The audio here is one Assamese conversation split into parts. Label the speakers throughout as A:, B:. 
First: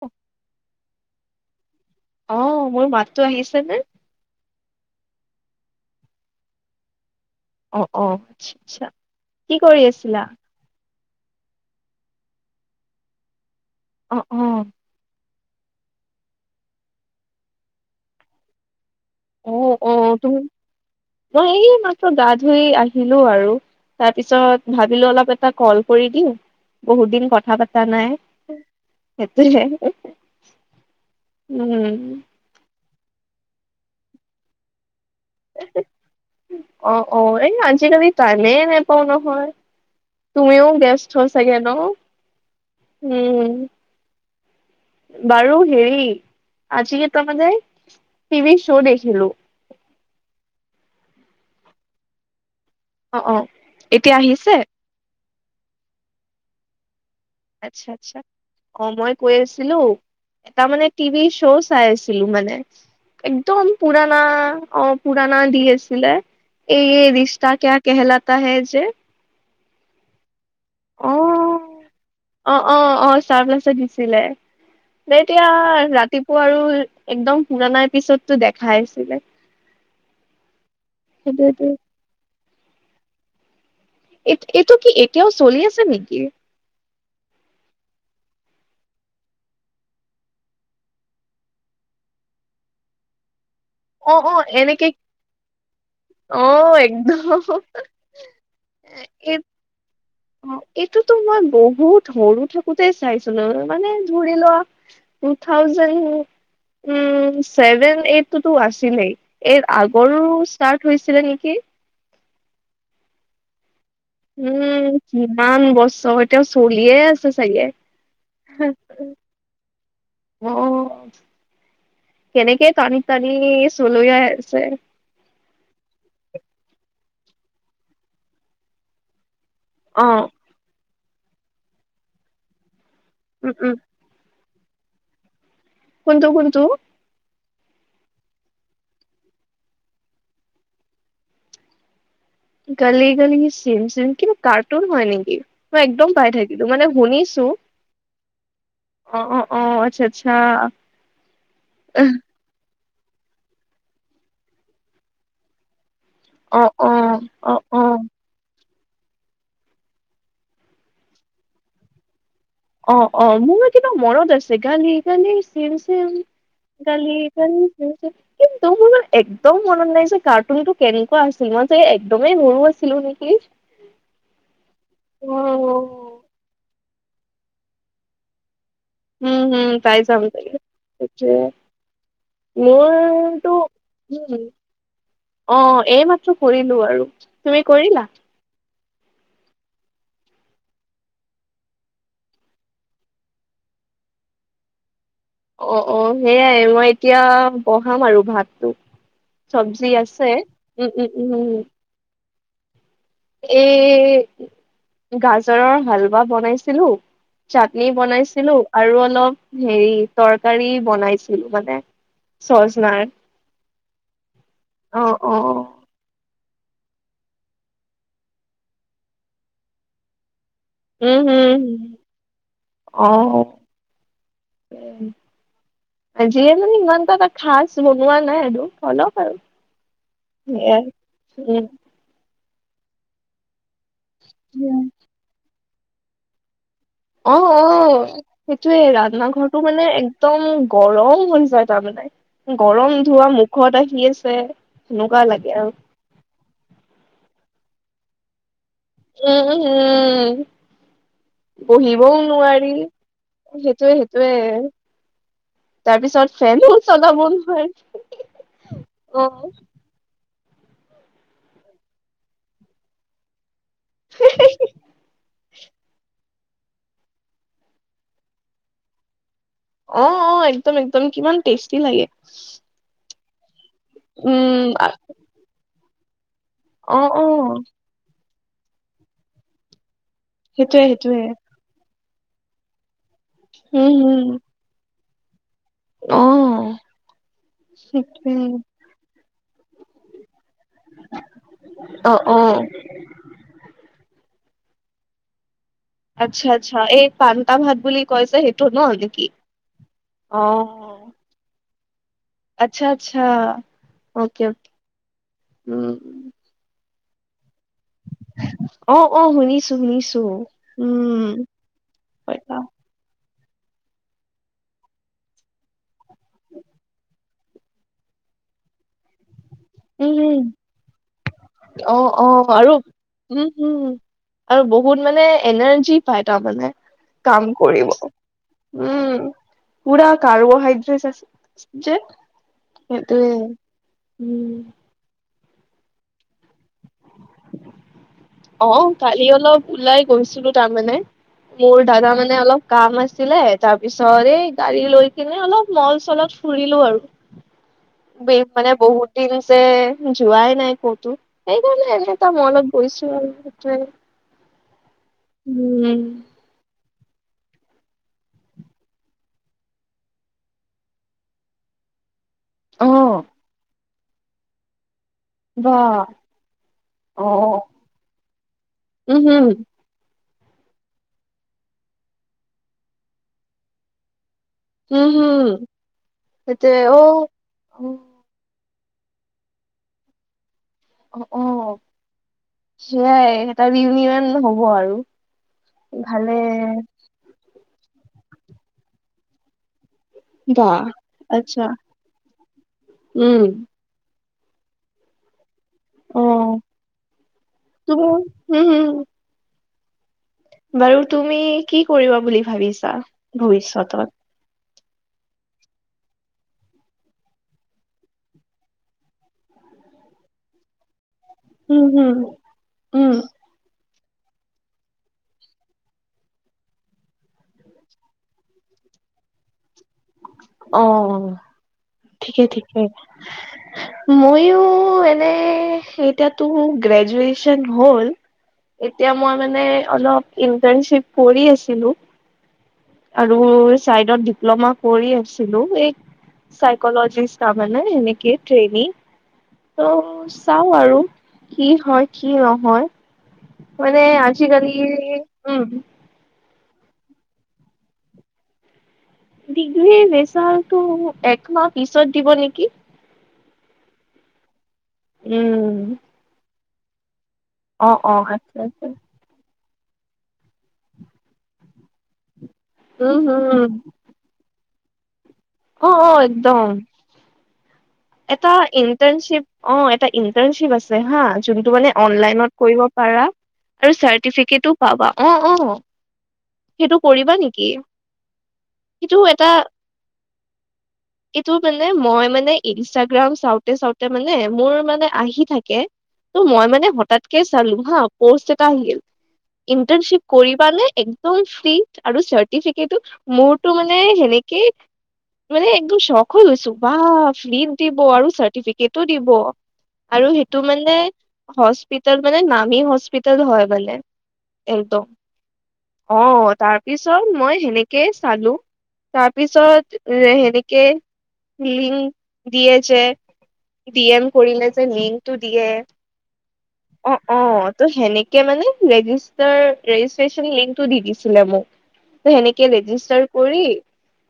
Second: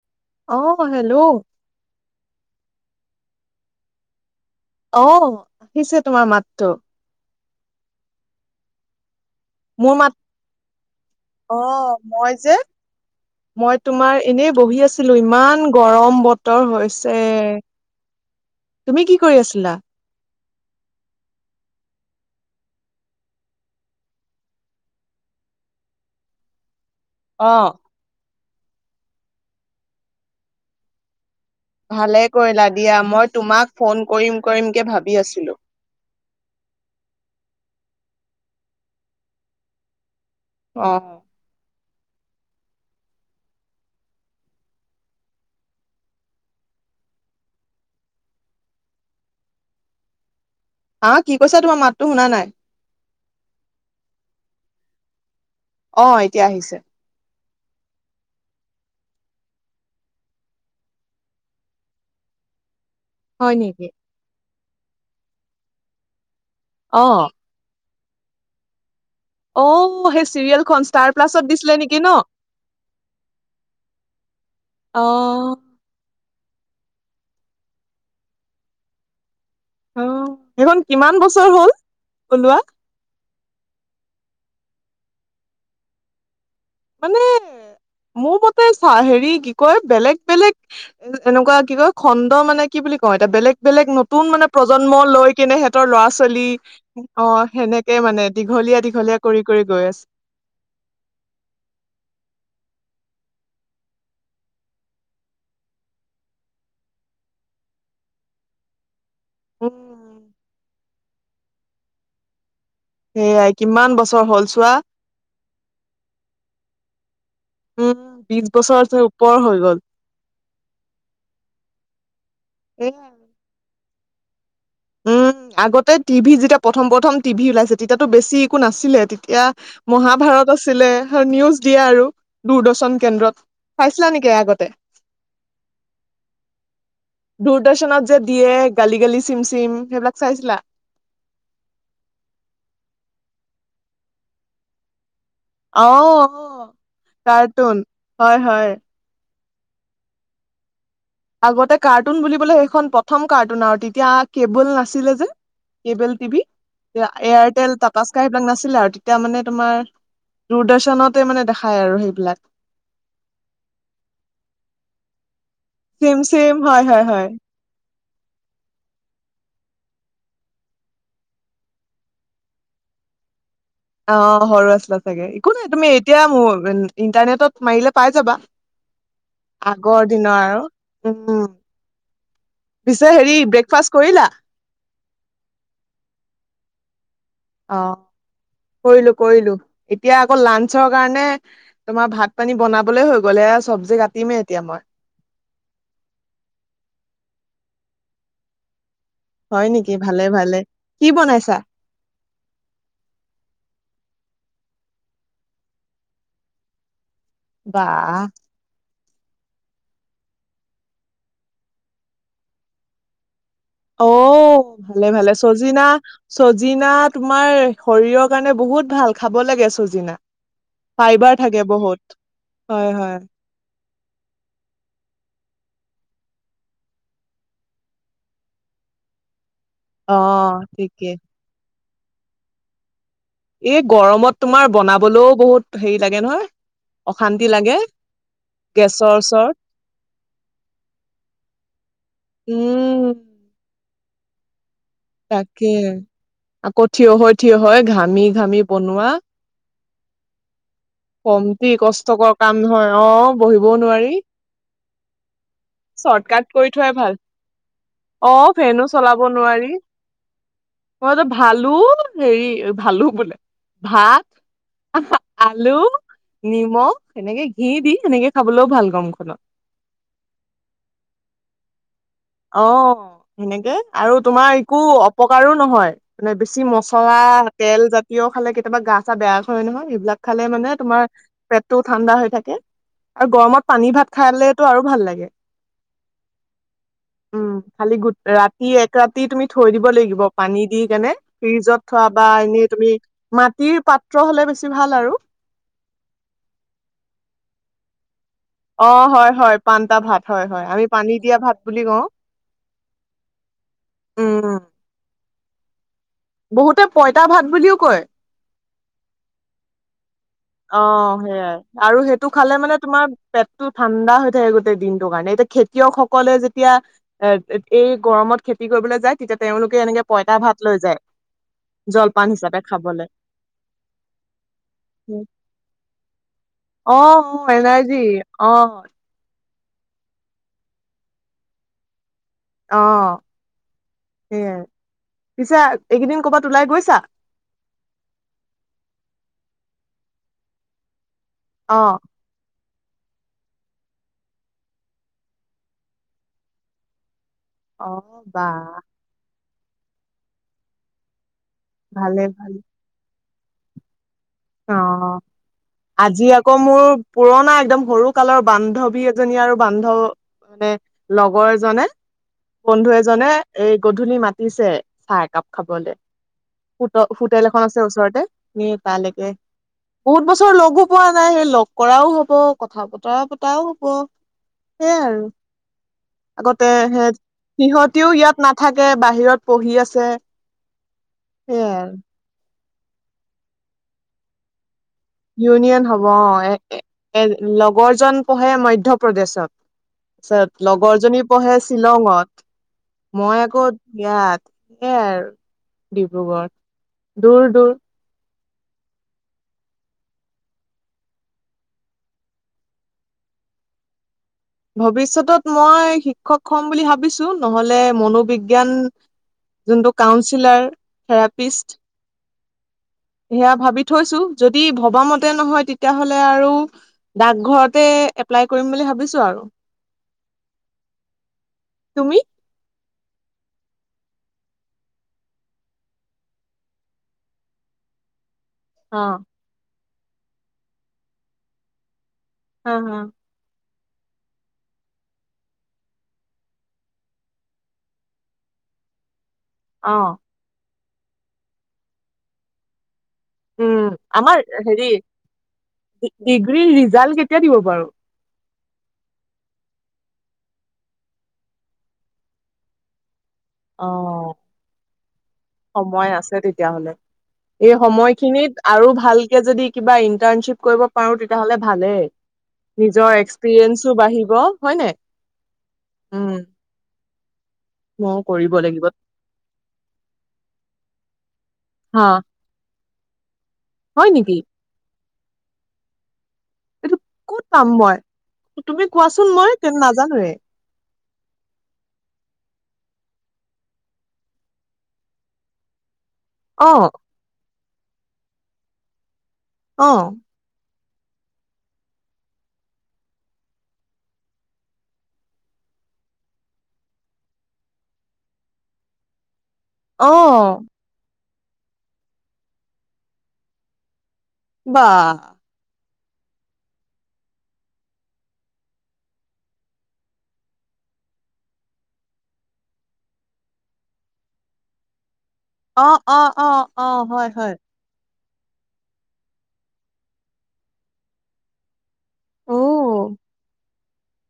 A: অ'
B: অ'হেল্ল'
A: অ' মোৰ মাততো আহিছেনে?
B: অ' আহিছে তোমাৰ মাততো।
A: অ'-অ' আচ্ছা-আচ্ছা কি কৰি
B: মোৰ মাত
A: আছিলা?
B: অ' মই যে মই তোমাৰ
A: অ',
B: এনেই বহি আছোঁ
A: অ',
B: বহি আছিলোঁ ইমান গৰম বতৰ হৈছে, তুমি কি কৰি আছিলা?
A: অ'-অ' তুমি মই এইমাত্ৰ গা ধুই আহিলোঁ আৰু তাৰপিছত ভাবিলোঁ অলপ এটা কল কৰি দিওঁ বহুত দিন
B: অ
A: কথা পতা নাই, সেইটোৱে
B: ভালে কৰিলা দিয়া মই তোমাক ফোন কৰিম-কৰিম কে ভাবি আছিলোঁ।
A: অ'-অ' এই আজিকালি টাইমেই নেপাওঁ নহয়। তুমিও
B: অ
A: ব্যস্ত চাগে ন', উম। বাৰু হেৰি আজি এটা মানে টিভি শ্ব' দেখিলোঁ।
B: বা কি কৈছা তোমাৰ মাতটো শুনা নাই।
A: অ'-অ' এতিয়া আহিছে?
B: অ' এতিয়া আহিছে।
A: আচ্ছা-আচ্ছা। অ' মই কৈ আছিলোঁ এটা মানে টিভি শ্ব' চাই আছিলোঁ মানে
B: হয়
A: একদম
B: নেকি
A: পুৰানা অ' পুৰণা দি আছিলে
B: অ
A: এই-এই ৰিছ ৰিষ্টা ক্যা কেহলাতা হ্যায় যে
B: অ' সেই চিৰিয়েলখন ষ্টাৰ প্লাছত দিছিলে নেকি ন।
A: অ'-অ'-অ' ষ্টাৰ প্লাছত দিছিলে,
B: অ
A: যেতিয়া ৰাতি ৰাতিপুৱা আৰু একদম পুৰণা এপিচডটো দেখাই আছিলে।
B: অ সেইখন কিমান বছৰ
A: সেইটোটো
B: হ'ল ওলোৱা?
A: এইট এইটো কি এতিয়াও চলি আছে নিকি?
B: মানে, মোৰ মতে চা হেৰী কি কয়? বেলেগ বেলেগ এ এনেকুৱা কিবা খণ্ড মানে কি বুলি কওঁ এতিয়া বেলেগ বেলেগ
A: অ
B: নতুন
A: অ
B: মানে
A: এনেকে
B: প্ৰজন্ম লৈ কিনে সিহঁতৰ ল'ৰা- ছোৱালী।
A: অ একদম
B: অ' সেনেকে মানে দীঘলীয়া-দীঘলীয়া কৰি-কৰি গৈ আছে।
A: অ এইটোতো মই বহুত সৰু থাকোতে চাইছিলো মানে ধৰি লোৱা। টু থাউজেণ্ড, উম ছেভেন এইটোতো আছিলেই। এইৰ
B: উম
A: আগৰো ষ্টাৰ্ট হৈছিলে নেকি
B: সেয়াই কিমান বছৰ হ'ল
A: উম
B: চোৱা
A: কিমান বছৰ এতিয়াও চলিয়ে আছে চাগে।
B: বিছ বছৰ ধৰি ওপৰ হৈ গ'ল।
A: অহ। কেনেকে টানি টানি চলিয়াই আছে।
B: উম, আগতে টিভি যেতিয়া প্ৰথম প্ৰথম টিভি ওলাইছে, তেতিয়াটো বেছি একো নাছিলে। তেতিয়া
A: অ
B: মহাভাৰত আছিলে আৰু নিউজ দিয়ে আৰু দূৰদৰ্শন কেন্দ্ৰত।
A: উম উম।
B: ছিলা নেকি আগতে?
A: কোনটো কোনটো?
B: দূৰদৰ্শনত যে দিয়ে, গালি গালি, চিম চিম, সেইবিলাক চাইছিলা?
A: গালি গালি, চিম চিম, কিন্তু কাৰ্টুন হয় নেকি? মই
B: অ অ
A: একদম পাহৰি থাকিলোঁ। মানে শুনিছোঁ।
B: কাৰ্টুন হয় হয়।
A: অ অ অ। আচ্ছা আচ্ছা।
B: আগতে কাৰ্টুন বুলিবলে সেইখন প্ৰথম কাৰ্টুন আৱ তেতিয়া কেবুল নাছিলে যে। কেবুল টিভি
A: অ অ
B: এয়া
A: অ
B: এয়াৰটেল,
A: অ
B: টাটা স্কাই। এইবিলাক নাছিলে আৰু। তেতিয়া মানে তোমাৰ দূৰদৰ্শনতে মানে দেখাই আৰু সেইবিলাক।
A: অ অ মোৰ কিন্তু মনত আছে। গালি গালি, চিম চিম,
B: হয় হয়
A: গালি
B: হয়
A: গালি। [unintelligible] কিন্তু মোৰ কিন্তু একদম মনত নাই যে কাৰ্টুনটো কেনেকুৱা আছিল। মই চাগে একদমেই সৰু আছিলোঁ নেকি
B: অ, সৰু আছিলা চাগে।
A: অ',
B: একো নাই তুমি এতিয়া মোৰ ইণ্টাৰনেটত মাৰিলে পাই যাবা।
A: উম উম পাই
B: আগৰ
A: যাম
B: দিনৰ
A: চাগে
B: আৰু
A: সেইটোৱে।
B: উম পিছে হেৰি
A: মোৰটো,
B: ব্ৰেকফাষ্ট কৰিলা?
A: উম। অ এই মাত্ৰ কৰিলোঁ আৰু। তুমি কৰিলা?
B: কৰিলোঁ কৰিলোঁ। এতিয়া আকৌ লাঞ্চৰ কাৰণে তোমাৰ ভাত পানী বনাবলৈ হৈ গ'ল। এয়া চব্জি কাটিমে এতিয়া মই।
A: অ অ সেয়াই মই এতিয়া বঢ়াম আৰু ভাতটো।
B: হয়
A: চব্জি
B: নেকি ভালে
A: আছে।
B: ভালে
A: উম, উম,
B: কি
A: উম, উম।
B: বনাইছা
A: এই গাজৰৰ হালবা বনাইছিলোঁ। চাটনি
B: বা
A: বনাইছিলোঁ আৰু অলপ হেৰী তৰকাৰী বনাইছিলোঁ। মানে চ'চ নাই।
B: অ, ভালে ভালে
A: অ
B: চজিনা চজিনা তোমাৰ শৰীৰৰ কাৰণে বহুত ভাল, খাব লাগে চজিনা।
A: উম
B: ফাইবাৰ
A: হম
B: থাকে বহুত। হয় হয়।
A: তাকে আজিয়ে মানে ইমান এটা তা খাচ বনোৱা নাই আৰু অলপ আৰু।
B: অ
A: এয়াই,
B: ঠিকে
A: উম।
B: এই গৰমত তোমাৰ বনাবলৈও বহুত হেৰী লাগে নহয়।
A: অহ
B: অশান্তি লাগে
A: অহ। সেইটোৱে
B: গেছৰ
A: ৰান্ধনা
B: ওচৰত
A: ঘৰটো মানে একদম গৰম হৈ যায় তাৰমানে। গৰম
B: উম
A: ধোৱা মুখত আহি আছে সেনেকুৱা লাগে আৰু
B: তাকে আকৌ থিয় হৈ থিয় হৈ ঘামি ঘামি বনোৱা
A: উম উ উম
B: কমটি
A: পঢ়িবও
B: কষ্টকৰ কাম
A: নোৱাৰি
B: নহয় অ বহিবও
A: সেইটোৱে
B: নোৱাৰি
A: সেইটোৱে
B: চৰ্ট কাট কৰি থোৱাই
A: চলাব
B: ভাল।
A: নোৱাৰি
B: অ' ফেনো
A: অ
B: চলাব নোৱাৰি। মই তো ভালু হেৰী ভালু বোলে ভাত। আহা আলু, নিমখ এনেকে ঘি দি সেনেকে খাবলৈও ভাল গৰমখনত।
A: অ অ একদম একদম কিমান টেষ্টি লাগে।
B: অ'! সেনেকে আৰু তোমাৰ
A: উম
B: একো অপকাৰো নহয়। মানে বেছি
A: অ
B: মছলা
A: অ
B: তেল জাতীয় খালে কেতিয়াবা গা চা বেয়া কৰে নহয় এইবিলাক- খালে মানে
A: সেইটোয়ে
B: তোমাৰ
A: সেইটোয়ে
B: পেটতো ঠাণ্ডা হৈ থাকে আৰু গৰমত
A: হম
B: পানী ভাত
A: হম
B: খালে তো' আৰু ভাল লাগে।
A: অ'!
B: উম খালি গো
A: সেইটোৱে
B: ৰাতি এক ৰাতি তুমি থৈ দিব লাগিব। পানী দি কেনে ফ্ৰিজত থোৱা
A: অ
B: বা
A: অ
B: এনেই তুমি মাটিৰ পাত্ৰ হলে বেছি ভাল আৰু
A: আচ্ছা আচ্ছা এই পানটা ভাত বুলি কয় যে সেই
B: অ হয় হয় পানটা ভাত হয় হয় আমি পানী দিয়া ভাত বুলি কও
A: আচ্ছা আচ্ছা অকে
B: উম
A: অকে উম
B: বহুতে পইতা ভাত বুলিও কয়
A: অ অ শুনিছো শুনিছো
B: অ
A: উম
B: সেইয়াই আৰু সেইটো
A: পইতা
B: খালে মানে তোমাৰ পেটতো ঠাণ্ডা হৈ থাকে গোটেই দিনটো কাৰণে এতিয়া খেতিয়কসকলে যেতিয়া এ এই গৰমত খেতি কৰিবলৈ যায় তেতিয়া তেওঁলো কে এনেকে
A: উম হম
B: পইতা ভাত লৈ যায়
A: অ অ
B: জলপান হিচাপে
A: আৰু
B: খাবলে
A: উম হম উম আৰু বহুত মানে এনাৰ্জি পাই তাৰমানে
B: অ
A: কাম
B: এনাৰ্জি
A: কৰিব
B: অ
A: উম পুৰা কাৰ্বহাইড্ৰেট আছে যে
B: অ
A: সেইটোৱে উম
B: সেইয়াই পিছে এইকেইদিন কৰ'বাত ওলাই গৈছা
A: অ কালি অলপ ওলাই গৈছিলো তাৰমানে মোৰ
B: অ
A: দাদা মানে মানে অলপ কাম আছিলে তাৰ পিছত এই গাড়ী লৈ কিনে অলপ মল চলত ফুৰিলো আৰু
B: অ বা
A: মানে বহুত দিন হৈছে যোৱাই নাই ক'তো সেইকাৰণে
B: ভালে
A: এনেকা
B: ভালে
A: মলত গৈছো আৰু সেইটোৱে
B: অ
A: উম
B: আজি আকৌ মোৰ পুৰণা একদম সৰু কালৰ বান্ধৱী এজনী আৰু বান্ধৱ মানে লগৰ এজনে
A: অ
B: বন্ধু এজনে এই গধূলি মাতিছে চাহ একাপ
A: বা
B: খাবলে হোট
A: অ
B: হোটেল এখন আছে ওচৰতে হেই তালেকে
A: উম হুম
B: বহুত বছৰ লগো পোৱা নাই সেই লগ কৰাও হব কথা বতৰা পতাও হব সেইয়াই
A: উম
B: আৰু
A: হুম
B: আগতে
A: সেইটোৱে অ
B: সে
A: অ
B: সিহঁতিও ইয়াত নাথাকে বাহিৰত পঢ়ি আছে
A: অ
B: সেয়াই
A: সেইয়াই এটা ইউনিয়ন হ'ব আৰু
B: ইউনিয়ন হ'ব অ
A: ভালে
B: এ এ এ লগৰ জন পঢ়ে মধ্য প্ৰদেশত তাছত
A: বাহ
B: লগৰ জনী পঢ়ে
A: আচ্ছা
B: শ্বিলঙত মই
A: উম
B: আকৌ ইয়াত সেয়াই আৰু
A: অ
B: ডিব্ৰুগড়ত দূৰ দূৰ
A: তুমি হম হম বাৰু তুমি কি কৰিবা বুলি ভাবিছা ভৱিষ্যতত
B: ভৱিষ্যতত মই শিক্ষক হম বুলি ভাবিছো নহলে মনোবিজ্ঞান যোনটো কাউঞ্চিলাৰ থেৰাপিষ্ট
A: উম হম উম।
B: সেয়া ভাবি থৈছো যদি ভবা মতে নহয় তেতিয়াহ'লে আৰু ডাকঘৰতে এপ্লাই কৰিম বুলি ভাবিছো আৰু।
A: অহ।
B: তুমি
A: ঠিকে ঠিকে ময়ো এনে এতিয়াতো গ্ৰেজুৱেচন হ'ল এতিয়া
B: অ',
A: মই মানে অলপ ইন্টাৰশিপ কৰি আছিলো।
B: হা হা
A: আৰু চাইডত ডিপ্ল'মা কৰি আছিলো এই চাইকলজিষ্ট ত মানে এনেকে ট্ৰেইনিং। ত
B: অ',
A: চাও আৰু কি হয় কি নহয়?
B: উম,
A: মানে
B: আমাৰ
A: আজিকালি
B: হেৰি
A: উম।
B: ডিগ্ৰীৰ ৰিজাল্ট কেতিয়া দিব বাৰু
A: ডিগ্ৰীৰ ৰেজাল্টটো একমাহ পিছত দিব নেকি?
B: অ
A: উম,
B: সময় আছে তেতিয়াহলে। এই
A: অ', অ',
B: সময়খিনিত
A: আচ্ছা আচ্ছা
B: আৰু ভালকে যদি কিবা ইণ্টাৰ্ণশ্বিপ কৰিব পাৰো তেতিয়াহলে ভালেই। নিজৰ
A: উম, হম,
B: এক্সপিৰিয়েঞ্চো বাঢ়িব হয়নে।
A: অঁ অঁ একদম।
B: ময়ো
A: এটা
B: কৰিব লাগিব।
A: ইণ্টাৰ্ণশ্বিপ অ এটা ইণ্টাৰ্ণশ্বিপ আছে হা যোনটো মানে
B: হা,
A: অনলাইনত কৰিব পাৰা আৰু
B: হয় নেকি?
A: চাৰ্টিফিকেটো পাবা অ অ।
B: এইটো
A: সেইটো কৰিবা
B: ক'ত পাম
A: নেকি?
B: মই? তুমি
A: সেইটো
B: কোৱাচোন
A: এটা
B: মই তে নাজানোৱে।
A: এইটো মানে মই মানে ইনষ্টাগ্ৰাম চাওঁতে চাওঁতে মানে মোৰ মানে আহি থাকে ত' মই মানে
B: অ',
A: তাতেকে চালোঁ হা পষ্ট এটা আহিল
B: অ',
A: ইণ্টাৰ্ণশ্বিপ। কৰিবা নে একদম ফ্ৰি আৰু চাৰ্টিফিকেট ও মোৰটো মানে সেনেকেই মানে একদম শখ হৈ গৈছো বা। ফ্ৰিত দিব আৰু চাৰ্টিফিকেটো দিব আৰু
B: অ',
A: সেইটো মানে হস্পিতাল মানে নামি হস্পিতাল হয় বলে
B: বা
A: একদম। অ তাৰপিছত মই সেনেকেই চালো। তাৰপিছত সেনেকে লিং দিয়ে যে ডি এম কৰিলে যে লিংটো দিয়ে।
B: অ, অ, অ, হয়, হয়।
A: সেনেকে মানে ৰেজিষ্টাৰ ৰেজিষ্টেছন লিংক দি দিছিলে মোক। ত
B: অ',
A: সেনেকে
B: উম,
A: ৰেজিষ্টাৰ কৰি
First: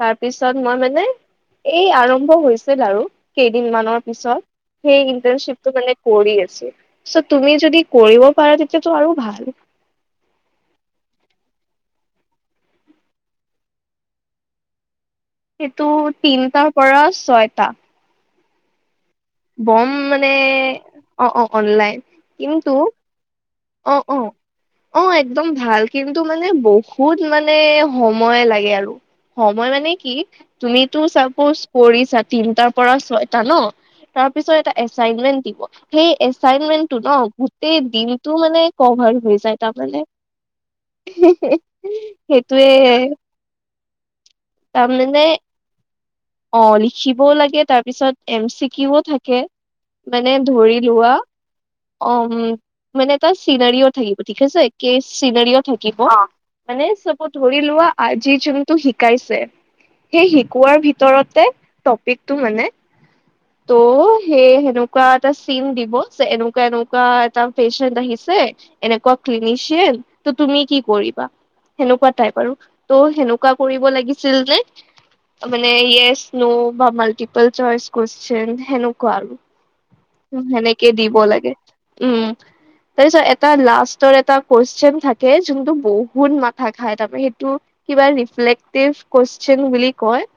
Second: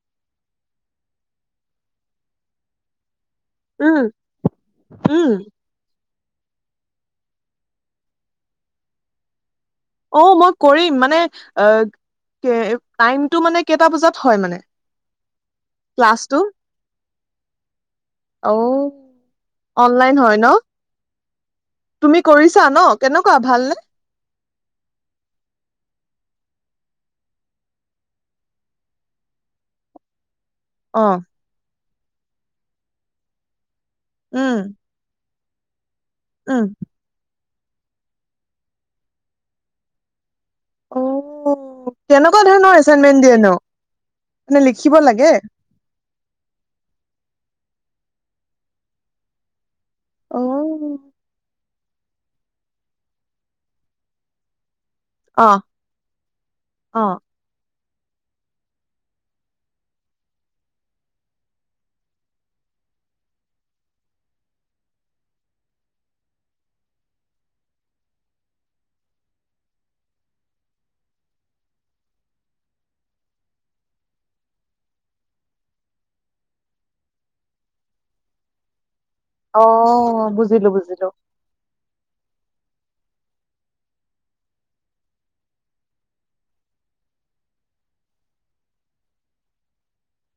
A: তাৰ পিছত মই মানে এই আৰম্ভ হৈছিল আৰু কেইদিন মানৰ পিছত সেই
B: উম।
A: ইণ্টাৰনশ্বিপটো মানে কৰি আছো। চ' তুমি যদি কৰিব পাৰা তেতিয়াটো আৰু ভাল।
B: অ মই কৰিম মানে আহ। টাইমটো মানে কেইটা বজাত হয় মানে?
A: সেইটো
B: ক্লাছটো
A: তিনটাৰ পৰা ছয়টা।
B: অঔ
A: বম মানে অ অ অনলাইন
B: তুমি কৰিছা
A: কিন্তু
B: ন কেনেকুৱা ভালনে
A: অ, অ, অ একদম ভাল কিন্তু মানে বহুত মানে সময় লাগে আৰু। সময় মানে কি তুমিতো
B: অ
A: চাপজ কৰিছা তিনটাৰ পৰা ছয়টা ন। তাৰ পিছত
B: উম
A: এটা এচাইমেন্ত দিব সেই
B: উম
A: এচাইমেন্ত ন গোটেই দিনটো মানে কভাৰ হৈ যায় তাৰমানে
B: অ
A: [unintelligible]
B: কেনেকুৱা ধৰণৰ
A: সেইটোৱেও
B: এচাইনমেন্ট দিয়ে নো মানে
A: তাৰ
B: লিখিব
A: মানে
B: লাগে
A: অ লিখিবও লাগে তাৰ পিছত এম চিকিও থাকে। মানে
B: অ
A: ধৰি লোৱা অম মানে তাত চিনাৰীও থাকিব ঠিক আছে।
B: অ
A: চিনাৰীও থাকিব মানে
B: অ
A: চব ধৰি লোৱা আজি যোনটো শিকাই সেই শিকোৱাৰ ভিতৰতে টপিকটো মানে ত, সেই সেনেকুৱা এটা চিন দিব যে এনেকুৱা এনেকুৱা এটা পেচেণ্ট আহিছে, এনেকুৱা ক্লিনিচিয়েল ত তুমি কি কৰিবা? সেনেকুৱা টাইপ আৰু ত' সেনেকুৱা কৰিব লাগিছিল যে। মানে ইয়েচ ন বা মাল্টিপল চইচ কুবেচন হেনেকুৱা আৰু
B: অ
A: উ
B: বুজিলো
A: সেনেকে
B: বুজিলো
A: দিব লাগে উম। তাৰপিছত এটা লাষ্টৰ এটা কুৱেশন থাকে যোনটো বহুত মাথা খাই তাৰপা সেইটো কিবালিফেটিভ কুৱেশন বুলি কয়।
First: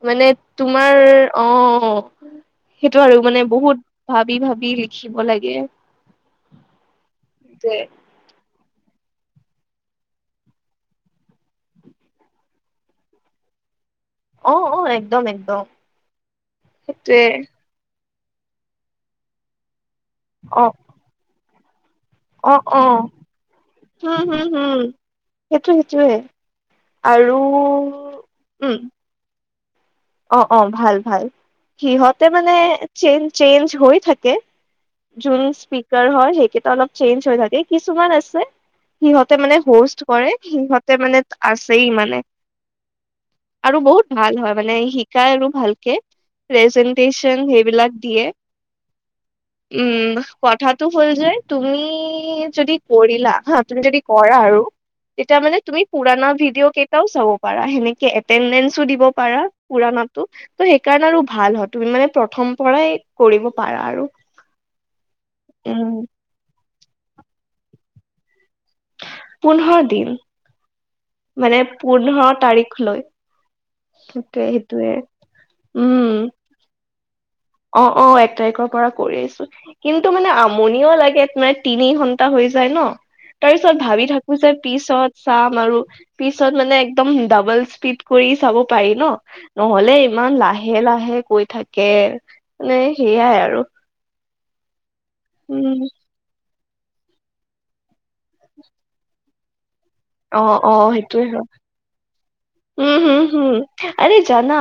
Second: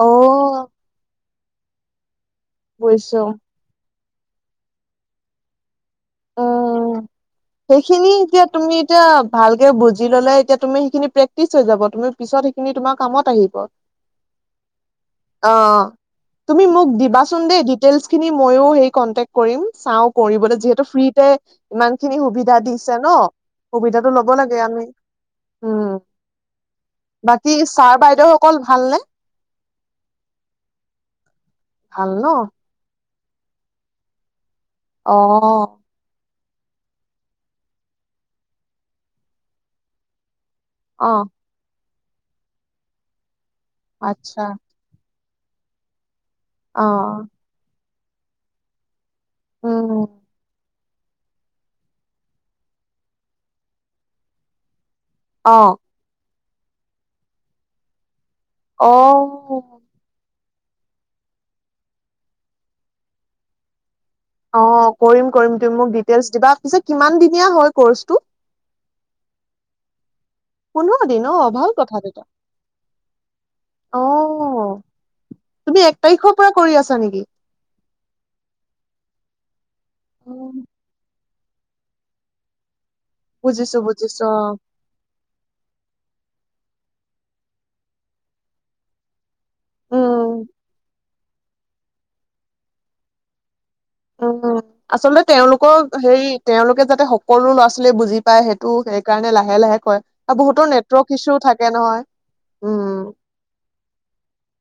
B: অ
A: মানে তোমাৰ অঁ, সেইটো
B: বুজিছো
A: আৰু মানে বহুত। ভাবি ভাবি লিখিব লাগে।
B: অঁ।
A: যে
B: সেইখিনি এতিয়া তুমি এতিয়া ভালকে বুজি ল'লে এতিয়া তুমি সেইখিনি প্ৰেক্টিচ হৈ যাব। তুমি পিছত, খিনি তোমাৰ কামত আহিব।
A: অ অ একদম
B: অ
A: একদম
B: তুমি মোক
A: সেইটোৱে
B: দিবাচোন দেই, দিটেলচ খিনি ময়ো হেৰী কনটেক্ট কৰিম চাওঁ কৰিবলে
A: অ
B: যিহেতু ফ্ৰীতে ইমান, খিনি
A: অ
B: সুবিধা
A: অ
B: দিছে ন। সুবিধাটো
A: হম
B: ল'ব
A: হম
B: লাগে
A: হম
B: আমি
A: সেইটো
B: উম,
A: সেইটোৱে আৰু
B: বাকী ছাৰ বাইদেউ সকল
A: উম
B: ভালনে?
A: অ অ ভাল ভাল।
B: ভাল
A: সিহঁতে
B: ন
A: মানে চে চেইঞ্জ হৈ থাকে।
B: অ
A: যোন স্পিক, কাৰ হয়, সেইকেইটা অলপ চেইঞ্জ হৈ থাকে। কিছুমান আছে সিহঁতে মানে হোষ্ট কৰে সিহঁত,
B: অ
A: মানে আছেই মানে আৰু বহুত ভাল
B: আচ্ছা
A: হয় মানে। শিকাই আৰু ভালকে
B: অ
A: প্ৰেজেন্টেছন সেইবিলাক দিয়ে। উম কথাটো হ'ল যে তুমি যদি কৰিলা হা তুমি যদি কৰা আৰু তেতিয়া
B: অ
A: মানে তুমি পুৰণা ভিডিঅ কেইটাও চাব পাৰা সেনেকে এতেনডেচো
B: অ
A: দিব পাৰা। পুৰণাটো ত' সেইকাৰণে আৰু ভাল হয়। তুমি মানে প্ৰথম পৰাই কৰিব পাৰা আৰু
B: অ কৰিম কৰিম তুমি মোক
A: উম
B: দিটেলচ দিবা। পিছে কিমান দিনীয়া হয় কৰ্চটো?
A: পোন্ধৰ দিন,
B: পোন্ধৰ দিন অ
A: মানে
B: ভাল কথা তেতিয়া
A: পোন্ধৰ তাৰিখ লৈ।
B: অ
A: সেইটোৱে সেইটোৱে
B: তুমি এক
A: উম।
B: তাৰিখৰ পৰা কৰি আছা নেকি
A: অ অ এক তাৰিখৰ পৰা কৰি আছোঁ। কিন্তু মানে
B: অ,
A: আমনিও লাগে নাই তিনি ঘন্টা হৈ যায় ন তাৰ পিছত
B: বুজিছো
A: ভাবি
B: বুজিছো
A: থাকো
B: অ
A: যে পিছত, চাম আৰু পিছত মানে একদম ডাবল স্পীড কৰি চাব পাৰি ন। নহ'লে
B: উম
A: ইমান লাহে লাহে কৈ থাকে মানে সেইয়াই আৰু
B: অ, আচলতে তেওঁলোক
A: উম
B: সেই, তেওঁলোকে যাতে সকলো ল'ৰা ছোৱালীয়ে বুজি পায় সেইটো সেইকাৰণে লাহে লাহে কয়। আৰু
A: অ
B: বহুতৰ
A: অ
B: নেটৱৰ্ক
A: সেইটোৱে
B: ইছ্যু
A: হয়।
B: থাকে নহয়
A: উম হোম হোম আৰে জানা।